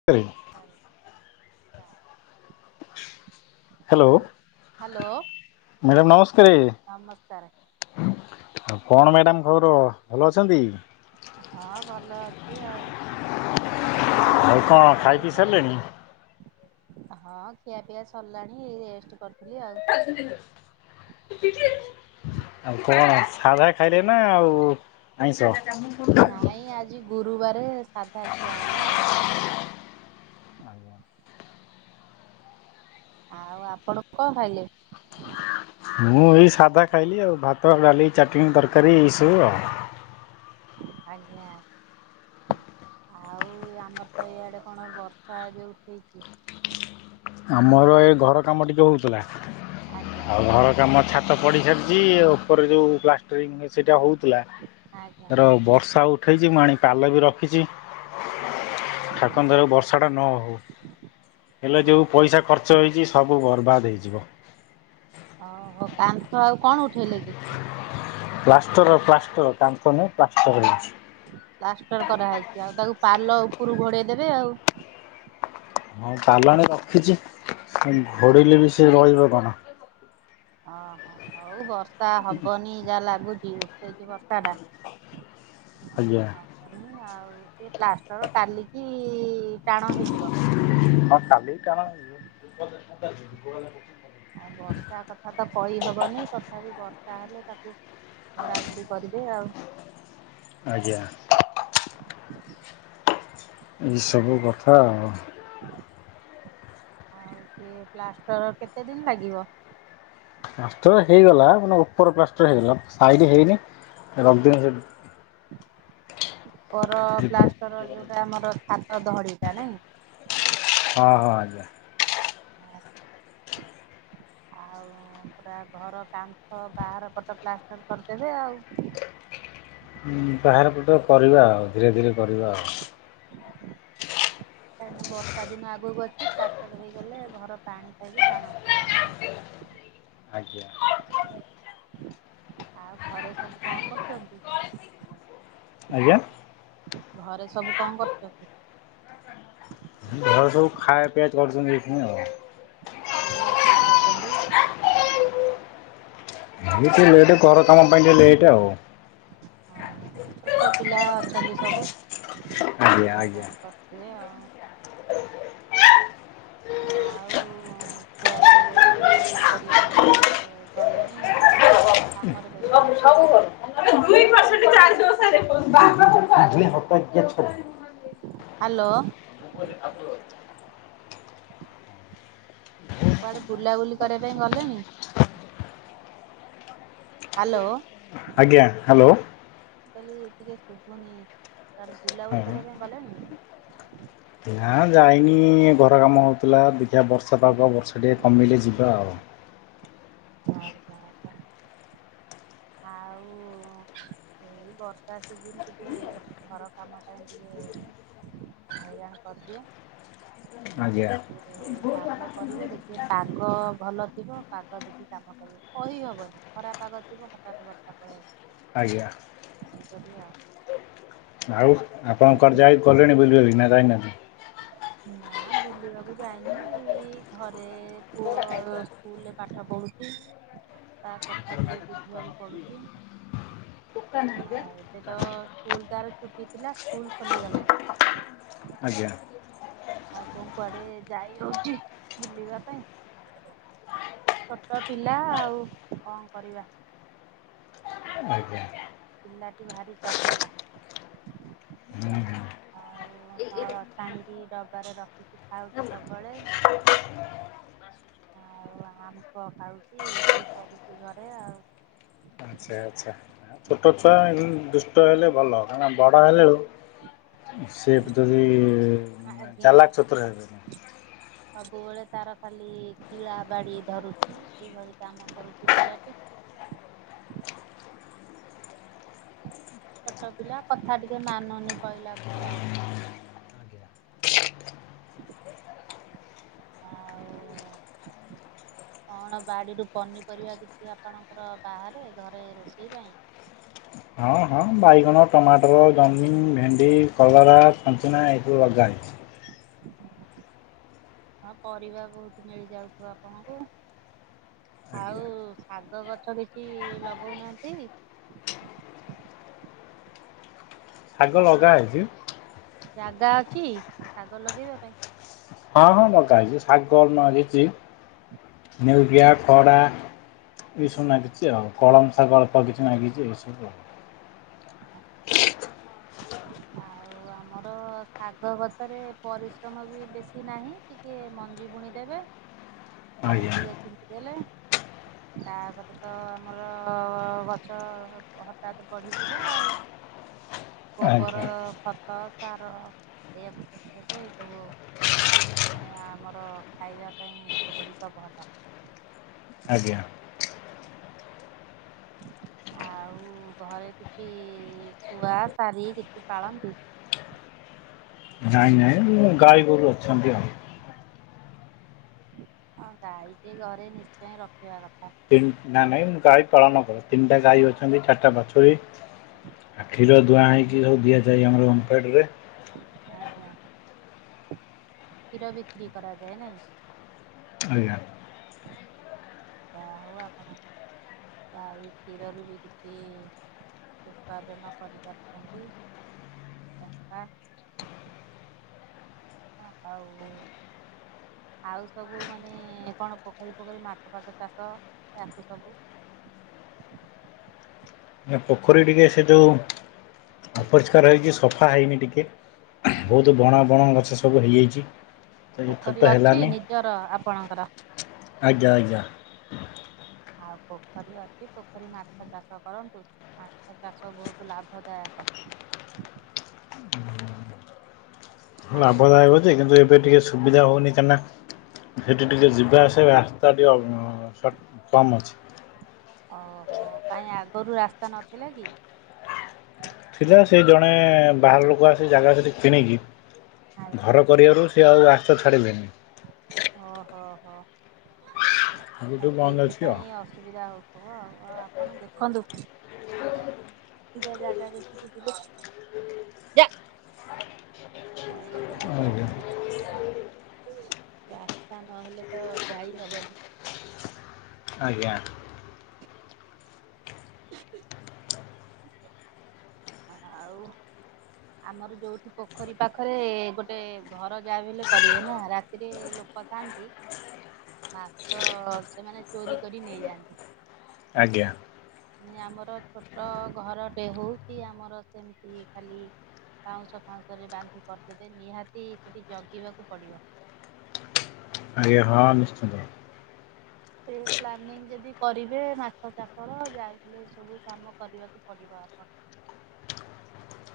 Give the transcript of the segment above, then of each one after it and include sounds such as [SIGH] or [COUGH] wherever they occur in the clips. [UNINTELLIGIBLE] [UNINTELLIGIBLE] Hello madam ନମସ୍କାରେ ନମସ୍କାରେ ଆଉ କଣ ମ୍ୟାଡାମ୍ ଖବର ଭଲ ଅଛନ୍ତି? ହଁ ଭଲ ଅଛିି ଆଉ। ଆଉ କଣ ଖାଇ ପିଇ ଖାଇସାଇଲେଣି? ସାରିଲେଣି? ହଁ ଖିଆ ପିଆ ସରିଲାଣି ଏଇ ରେଷ୍ଟ କରୁଥିଲି ଆଉ [UNINTELLIGIBLE] ଆଉ କଣ ସାଧା ଖାଇଲେ ନା ଆଉ ଆଇଁଷ? ନାଇଁ ଆଜି ଗୁରୁବାରେ ସାଧା ଖିଆ ହେଲା ଆଉ। ଆଉ ଆପଣ କଣ ଖାଇଲେ? ମୁଁ ଏଇ ସାଧା ଖାଇଲି ଆଉ ଭାତ ଡାଲି ଚାଟଣି ତରକାରୀ ଏଇ ସବୁ ଆଉ ଆଜ୍ଞା। ଆଉ ୟାମର ତ ଏଇଆଡ଼େ କଣ ବର୍ଷା ଏବେ ଉଠେଇଛି ଆମର ଏ ଘର କାମ ଟିକେ ହଉଥିଲା ଆଜ୍ଞା ଆଉ ଘର କାମ ଛା ତ ପଡ଼ି ସାରିଛି ଉପରେ ଯୋଉ ପ୍ଲାଷ୍ଟରିଙ୍ଗ ସେଇଟା ହଉଥିଲା ଆଜ୍ଞା। ର ବର୍ଷା ଉ ଠେଇଛି ମୁଁ ଆଣି ପାଲ ବି ରଖିଛି ଠାକୁରଙ୍କ ଦୟାରୁ ବର୍ଷା ଟା ନ ହଉ ହେଲେ ଯୋଉ ଆଜ୍ଞା ଇସା ଖର୍ଚ୍ଚ ହେଇଛି ସବୁ ବର୍ବାଦ ହେଇଯିବ। ଅ ହ କାନ୍ଥ ଆଉ କଣ ଉଠେଇଲେ କି? ପ୍ଲାଷ୍ଟର ପ୍ଲାଷ୍ଟର କାନ୍ଥ ନୁହଁ ପ୍ଲାଷ୍ଟର ହେଇଛି। ପ୍ଲାଷ୍ଟର କରାହେଇଛି ଆଉ ତାକୁ ପାଲ ଉପରୁ ଘୋଡେ଼ଇ ଦେବେ ଆଉ ହଁ ଚାଲାଣ ରଖିଛି ଘୋଡେ଼ଇଲେ ବି ସେ ରହିବ କଣ? ଓହୋ ହଉ ବର୍ଷା ହବନି ଯାହା ଲାଗୁଚି ଉଠେଇଚି ବର୍ଷାଟା ଆଜ୍ଞା। ହବନି ଆଉ ସେ ପ୍ଲାଷ୍ଟର କାଲିକି ଟାଣ ହେଇଯିବ। ହଁ କଲିକି ଟାଣ ଆଉ ବର୍ଷା କଥା ତ କଇହବନି, ତଥାପି ବର୍ଷା ହେଲେ ତାକୁ ଘୋଡ଼ାଘୋଡି କରିବେ ଆଉ। ଆଜ୍ଞା। ଏଇସବୁ କଥା ଆଉ। ହଁ ଆଉ ସେ ପ୍ଲାଷ୍ଟର କେତେ ଦିନ୍ ଲାଗିବ? ପ୍ଲାଷ୍ଟର ହେଇଗଲା ମାନେ ଓପର ପ୍ଲାଷ୍ଟର ହେଇଗଲା, ସାଇଡ଼ ହେଇନି [UNINTELLIGIBLE] ଓପର ପ୍ଲାଷ୍ଟର ଯୋଉଟା ଆମର ଛାତ ଧଡିଟା ନାଇଁ? ହଁ-ହଁ ଆଜ୍ଞା। ହ ଆଉ ପୁରା ଘର କାନ୍ଥ ବାହାର ପଟ ପ୍ଲାଷ୍ଟର୍ କରିଦେବେ ଆଉ। ହୁଁ ବାହାର ପଟ କରିବା ଆଉ, ଧୀରେ-ଧୀରେ କରିବା ଆଉ। କାହିଁକି ନା ବର୍ଷା ଦିନ ଆଗକୁ ଅଛି ପ୍ଲାଷ୍ଟର ହେଇଗଲେ ଘର ପାଣି ଖାଇକି ଟାଣ ହେଇଯିବ। ଆଜ୍ଞା। ଆଉ ଘରେ ସବୁ କଣ କରୁଚନ୍ତି? ଆଜ୍ଞା? ଘରେ ସବୁ କଣ କରୁଚନ୍ତି? ଘରେ ସବୁ ଖାଇବା ପିଆବା କରୁଚନ୍ତି ଏଇଖିଣୀ ଆଉ। [UNINTELLIGIBLE] ଖାଉଚନ୍ତି। [UNINTELLIGIBLE] ଟିକେ ଲେଟ୍ ଘର କାମ ପାଇଁ ଟିକେ ଲେ ଟ୍ ଆଉ। ହଁ ଛୋଟ ପିଲା ଅଛନ୍ତି ସବୁ ଆଜ୍ଞା [UNINTELLIGIBLE] ଆଜ୍ଞା। ହଇରାଣ କର ଥିବେ ଆଉ। ଆଉ କୁଆଡେ ବୁଲାବୁଲି କରିବାକୁ କୁଆଡେ ଗଲେଣି? ଆଜ୍ଞା କାମରେ ବେଶ୍ [INAUDIBLE] ହାଲୋ। [INAUDIBLE] ହଁ କୁଆଡେ ବୁଲାବୁଲି କରିବା ପାଇଁ ଗଲେଣି? ହାଲୋ। ଆଜ୍ଞା, ହାଲୋ। ମୁ କଲଲି ଟିକେ ଶୁଭୁନି [UNINTELLIGIBLE] ବୁଲାବୁଲି କରିବା ପାଇଁ ଗଲେଣି? ନା ଯାଇନି ଏ ଘର କାମ ହେଉଥିଲା ଦେଖିଆ ବର୍ଷା ପାଗ, ବର୍ଷା ଟିକେ କମିଲେ ଯିବା ଆଉ। ହଁ। ଆଉ ଏଇ ବର୍ଷା ସିଜିନ୍ ଟିକେ ଘର କାମ ପାଇଁ ଟିକେ ହଇରାଣ କରିଦିଏ। ଆଜ୍ଞା। କାମ କରିବେ ଦେଖିବେ ପାଗ ଭଲ ଥିବ ପାଗ ଦେଖି କାମ କରିବେ। କହିହବନି ଖରାପ ପାଗ ଥିବ ହଠାତ୍ ବର୍ଷା ପଳେଇ ଆସିବ। ଆଜ୍ଞା। [UNINTELLIGIBLE] ଆଉ ଆପଣ କୁଆଡେ ଯାଇ ଗଲେଣି ବୁଲି ବାଲିକି ନା ଯାଇନାହାନ୍ତି? ନା ବୁଲିବାକୁ ଯାଇନୁ, ଏଇ ଘରେ ପୁଅ ସ୍କୁଲରେ ପାଠ ପଢୁଚି। ହଁ ତା କଥା ଟିକେ ବୁଝିବାକୁ ପଡୁଚି। ଆଉ ଏବେ ତ ସ୍କୁଲ୍ ତାର ଛୁଟି ଥିଲା ସ୍କୁଲ୍ ଖୋଲିଗଲାଣି। ଆଜ୍ଞା। ଆଉ କଣ କୁଆଡେ ଯାଇ ହଉଚି ବୁଲିବା ପାଇଁ। ଛୋଟ ପିଲା ଆଉ କଣ କରିବା। ଆଜ୍ଞା। ପିଲାଟି ଭାରି ଚଗଲା। ଆଉ ହୁଁ ନଳ ଛାଣିକି ଡବାରେ ରଖିଚି ଖାଉଚି ହୁଁ। ସବୁବେଳେ। ଆଉ ଆମ୍ୱ ଖାଉଚି, ଏଇଭଳି କରୁଚି ଘରେ ଆଉ। ହ ଆଚ୍ଛା ଆଚ୍ଛା। ଛୋଟ ଛୁଆ ଦୁଷ୍ଟ ହେଲେ ଭଲ। କାହିଁକି ବଡ ହେଲା ବେଳ କୁ ସେ ଯଦି ଆଜ୍ଞା। ହ ସବୁବେଳେ ତାର ଖାଲି କିଳା ବାଡି ଧରୁଚି, ଏଇଭଳି କାମ କରୁଚି ପିଲାଟି। ଛୋଟ ପିଲା କଥା ଟିକେ ମାନୁନି କହିଲାକୁ ଆଉ। ଆଉ କଣ ବାଡ଼ିରୁ ପନିପରିବା କିଛି ଆପଣଙ୍କର ବାହାରେ ଘରେ ରୋଷେଇ ପାଇଁ? ହଁ ହଁ ବାଇଗଣ, ଟମାଟର, ଜହ୍ନି, ଭେଣ୍ଡି, କଲରା, ସଞ୍ଚନା ଏସବୁ ଲଗା ହେଇଚି। [INAUDIBLE] ହଁ ପରିବା ବହୁତ୍ ମିଳିଯାଉଥିବ ଆପଣଙ୍କୁ। ଆଉ ଆଜ୍ଞା ଶାଗ ଗଛ କିଛି ଲଗଉନାହାନ୍ତି? ଶାଗ ଲଗା ହେଇଛି ଆପଣଙ୍କ ଜାଗା ଅଛି ଶାଗ ଲଗେଇବା ପାଇଁ? ହଁ ହଁ ଲଗାହେଇଚି। ଶାଗ ଲାଗିଚି। ନେଉଟିଆ, ଖଡା ଏଇ ସବୁ ନାଗିଚି ଆଉ। କଳମ ଶାଗ ଅଳ୍ପ କିଛି ନାଗିଚି। ଏଇ ସବୁ ଆଉ। [UNINTELLIGIBLE] ହ ଆଉ ଆମର ଶାଗ ଗଛ ରେ ପରିଶ୍ରମ ବି ବେଶୀ ନାହିଁ। ଟିକିଏ ମଞ୍ଜି ବୁଣି ଦେବେ। ହ ପାଣି ଟିକେ ଛିଞ୍ଚି ଦେଲେ ତାପରେ ତ ଆମର ଗଛ ହଠାତ୍ ବଢି ଯିବ ଆଉ। ଗୋବର, ଆଜ୍ଞା ଖ ତ, ସାର ଏଇଆ କୁ [UNINTELLIGIBLE] ସବୁ ମାନେ ଆମର ଖାଇବା ପାଇଁ ସେଗୁଡ଼ିକ ଭଲ। ଆଜ୍ଞା। ଆଉ ଘରେ କିଛି ଶୁଆ, ଶାରୀ କିଛି ପାଳନ୍ତି? ନାଇଁ ନାଇଁ ଗାଈ ଗୋରୁ ଅଛନ୍ତି ଆଉ। ହଁ ଗାଈଟେ ଘରେ ନିଶ୍ଚୟ ରଖିବା କଥା। ତିନ ନା ନାଇଁ ମୁଁ ଗାଈ ପାଳନ କର ତିନିଟା ଗାଈ ଅଛନ୍ତି ଚାରିଟା ବାଛୁରୀ। ଆଉ କ୍ଷୀର ଦୁହାଁ ହେଇକି ସବୁ ଦିଆଯାଏ ଆମର ହୋମଫେଡରେ। ଆଜ୍ଞା କ୍ଷୀର ବିକ୍ରି କରାଯାଏ ନାଇଁ। ଆଜ୍ଞା। [INAUDIBLE] ଯା ହଉ ଆପଣ ଗାଈ କ୍ଷୀରରୁ ବି କିଛି ଉପାର୍ଜନା କରିପାରୁଚନ୍ତି। ଅଃ ଆ ଅଁ ଆଉ ଆଉ ସବୁ ମାନେ କଣ ପୋଖରୀ ଫୋଖରୀ ମାଛ ଫାସ ଚାଷ ଆକୁ ସବୁ ପୋଖରୀ ଟିକେ ସେ ଯୋଉ ଅପରିଷ୍କାର ହେଇଚି ସଫା ହେଇନି ଟିକେ। ବହୁତ ବଣ ବଣ ଗଛ ସବୁ ହେଇଯାଇଚ଼ି। ପୋଖରୀ ଅଛି ନିଜର ଆପଣଙ୍କର? ଆଜ୍ଞା ଆଜ୍ଞା। ଆଉ ପୋଖରୀ ଅଛି ପୋଖରୀ ମାଛ ଚାଷ କରନ୍ତୁ। ମାଛ ଚାଷ ବହୁତୁ ଲାଭଦାୟକ। ହଉ ଆଉ ଲାଭଦାୟକ ଏଇ ଯେ କିନ୍ତୁ ଏବେ ଟିକେ ସୁବିଧା ହଉନି କାହିଁନା ସେଠି ଟିକେ ଯିବା ଆସିଆ ରାସ୍ତା ଟିକେ ଉଁ ସଟ୍ କମ୍ ଅଛି। ଅହୋ କାଇଁ ଆଗରୁ ରାସ୍ତା ନଥିଲା କି? ଥିଲା ସେ ଜଣେ ବାହାର ଲୋକ ଆସି ଜାଗା ସେଠି କିଣିକି ଆଜ୍ଞା ଘର କରିଆରୁ ସେ ଆଉ ରାସ୍ତା ଛାଡ଼ିଲେନି। ଅହ ହ ଆ ସେଇଠୁ ବନ୍ଦ ଅଛି ଆଉ ସେଇଥିପାଇଁ ଅସୁ ସୁବିଧା ହଉଥୁବ ଆ ଆପଣ ଦେଖନ୍ତୁ। ନିଜ ଜାଗା ଦେଖିକି ଯିବେ। ଯାଇଁକି ଘର ଫର ଆଜ୍ଞା କରିବେ ସେ ଆ ରାସ୍ତା ନହେଲେ ତ ଯାଇ ହବନି। ଆଜ୍ଞା। [INAUDIBLE] ଅଁ ଅ ଆଉ ଆମର ଯୋଉଠି ପୋଖରୀ ପାଖରେ ଗୋଟେ ଘର ଯାହାବିହେଲେ କରିବେ ନା ରାତିରେ ଲୋ ପକାନ୍ତି। [INAUDIBLE] ମାଛ ସେମାନେ ଚୋରି କରି ନେଇଯାଆନ୍ତି। ଆଜ୍ଞା। ନି ଆମର ଛୋଟ ଘରଟେ ହୋଉ ଆମର ସେମିତି ଖାଲି ବାଉଁଶ ଫାଉଁଶ ରେ ବାନ୍ଧି ପାରୁଥିବେ ନିହାତି ସେଠି ଜଗିବାକୁ ପଡିବ। ଆଜ୍ଞା ହଁ ନିଶ୍ଚିନ୍ତ। ସେ ପ୍ଲାନିଂ ଯଦି କରିବେ ମାଛ ଚାଷର ଯାଇହେଲେ ସବୁ କାମ କରିବାକୁ ପଡିବ ଆପଣ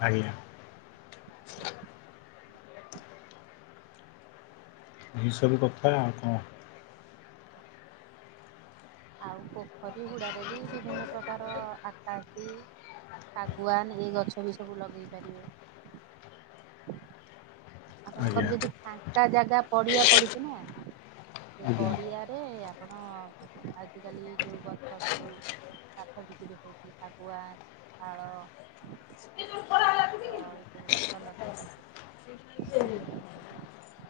ଆଜ୍ଞା। ଏସବୁ କଥା ଆଉ କଁ। ଆଉ ପୋଖରୀ ହୁଡ଼ାରେ ବି ବିଭିନ୍ନ ପ୍ରକାର ଆକାସି ଶାଗୁଆନ୍ ଏ ଗଛ ବି ସବୁ ଲଗେଇ ପାରିବେ। [INAUDIBLE] ଆପଣଙ୍କର ଆଜ୍ଞା ଯଦି ଫା କା ଜାଗା ପଡ଼ିଆ ପଡ଼ିଚ଼ି ନା ସେ ଆଜ୍ଞା ପଡ଼ିଆରେ ଆପଣ ଆଜିକାଲି ଯୋଉ ଗଛ ସବୁ କାଠ ବିିକିରି ହଉଚ଼ି ଶାଗୁଆନ୍, ଶାଳ ଆମର ଏଇ ସବୁ ଗଛ ଲଗେଇଚ଼ନ୍ତି। [UNINTELLIGIBLE]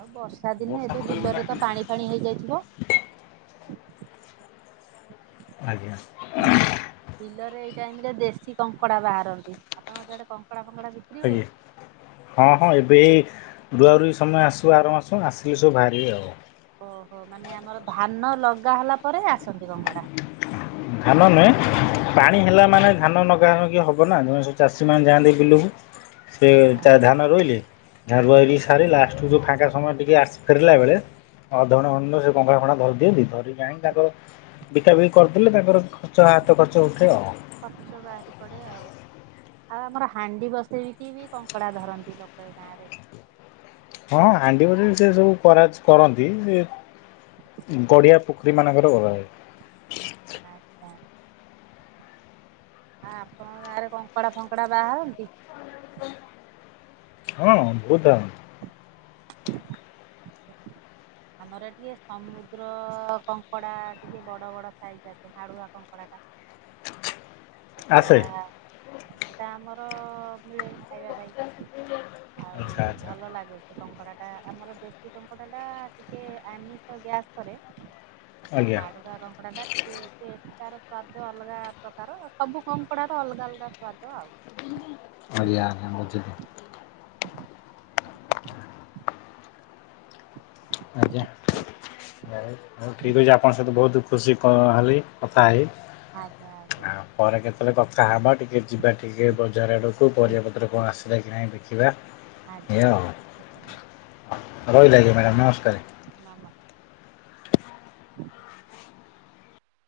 ଆଉ ବର୍ଷା ଦିନେ ଏବେ ବିଲରେ ତ ପାଣି ଫାଣି ହେଇଯାଇଥିବ? ଆଜ୍ଞା [INAUDIBLE] ବିଲରେ ଏଇ ଟାଇମ୍ ରେ ବେଶୀ କଙ୍କଡା ବାହାରନ୍ତି ଆପଣଙ୍କ ସିଆଡେ କଙ୍କଡା ଫଙ୍କଡା ବି ଆଜ୍ଞା। ହଁ ହଁ ଏବେ ରୁଆରୁଇ ସମୟ ଆସିବ ଆର ମାସ ଆସିଲେ ସବୁ ବାହାରିବେ ଆଉ ଓହୋ ମାନେ ଆମର ଧାନ ଲଗା ହେଲା ପରେ ଆସନ୍ତି କଙ୍ଗଡ଼ା। ଧାନ ନୁହେଁ ପାଣି ହେଲା ମାନେ ଧାନ ନଗାଗି ହବ ନା ଜଣେ ସବୁ ଚାଷୀ ମାନେ ଯାଆନ୍ତି ବିଲକୁ। ସେ ତା ଧାମ ରହିଲ ରି ସାରିା ଫାଙ୍କା ସମୟ ଟିକେ ଆସି ଫେରିଲା ବେଳେ ହ ଧଣ ସେ କଙ୍କା ଫା ଧରିଦି ଦେଇଥାଉ। କାହି ତାଙ୍କର ବିତା ବିକ କରିଦେଲେ ତାଙ୍କର ଖର୍ଚ୍ଚ ହାତ ଖର୍ଚ୍ଚ ଉଠେ ଖର୍ଚ୍ଚ ବାହାରି ପଡେ ଆଉ। ଆଉ ଆମର ହାଣ୍ଡି ବସେଇକି ବି କଙ୍କଡା ଧରନ୍ତି ଲୋକ ଏ ଗାଁ ରେ ହଁ ହାଣ୍ଡି ସେ ସବୁ କରାଯ କରନ୍ତି ସେ ଗଡିଆ। ପୁଖରୀମାନଙ୍କରେ ଘଲଏ। ଆଚ୍ଛା। ହଁ ଆପଣଙ୍କ ଗାଁ ରେ କଙ୍କଡ଼ା ଫଙ୍କଡ଼ା ବାହାରନ୍ତି। ହଁ ବହୁଧ ଆମର ଟିକେ ସମୁଦ୍ର କଙ୍କଡା ଟିକେ ବଡ ବଡ ସାଇଜ ଆସେ ହାଡୁଆ କଙ୍କଡା ଟା। ସେଟା ଆସେ ସେଇଟା ଆମର ମିଳେ ଖାଇବା ପାଇଁ। ଆଉ ଆଚ୍ଛା ଆଚ୍ଛା ଭଲ ଲାଗେ। ସେ କଙ୍କଡା ଟା ଆମର ଦେଶୀ କଙ୍କଡା ଟା ଟିକେ ଆମିଷ ଗ୍ୟାସ୍ କରେ। ଯୋଉ ଆଜ୍ଞା। ମାଡୁୁର ର କଙ୍କଡ଼ା ଟା ଟିକେ ଟେଷ୍ଟ ତାର ସ୍ଵାଦ ଅଲଗା ପ୍ରକାର। ସବୁ କଙ୍କଡ଼ା ର ଅଲଗା ଅଲଗା ସ୍ଵାଦ ଆଉ। ଆଜ୍ଞ ଆଜ୍ଞା ବଝଧ [INAUDIBLE] ହ [UNINTELLIGIBLE] ଆଜ୍ଞାଉହୁତ ଠିକ୍ ହେଉଛି ଆପଣଙ୍କ ସହିତ ବହୁତ ଦୁଃଖ। ଖୁସି କ ହେଲି କଥା ହେଇ ଆଜ୍ଞା ଆଜ୍ଞା ଆ ପରେ କେତେବେଳେ କଥା ହେବା ଟିକେ। ଟିକେ ଯିବା ଟିକିେ ବଜାର ଆଡ଼କୁ ପରିବାପତ୍ର କଣ ଆସିଲା କି ନାହିଁ ବଖିବା। ଆଜ୍ଞା। ରହିଲ ଆଜ୍ଞା ମ୍ୟାଡ଼ାାମ ନମସ୍କାର। ନାମ। ହ [UNINTELLIGIBLE]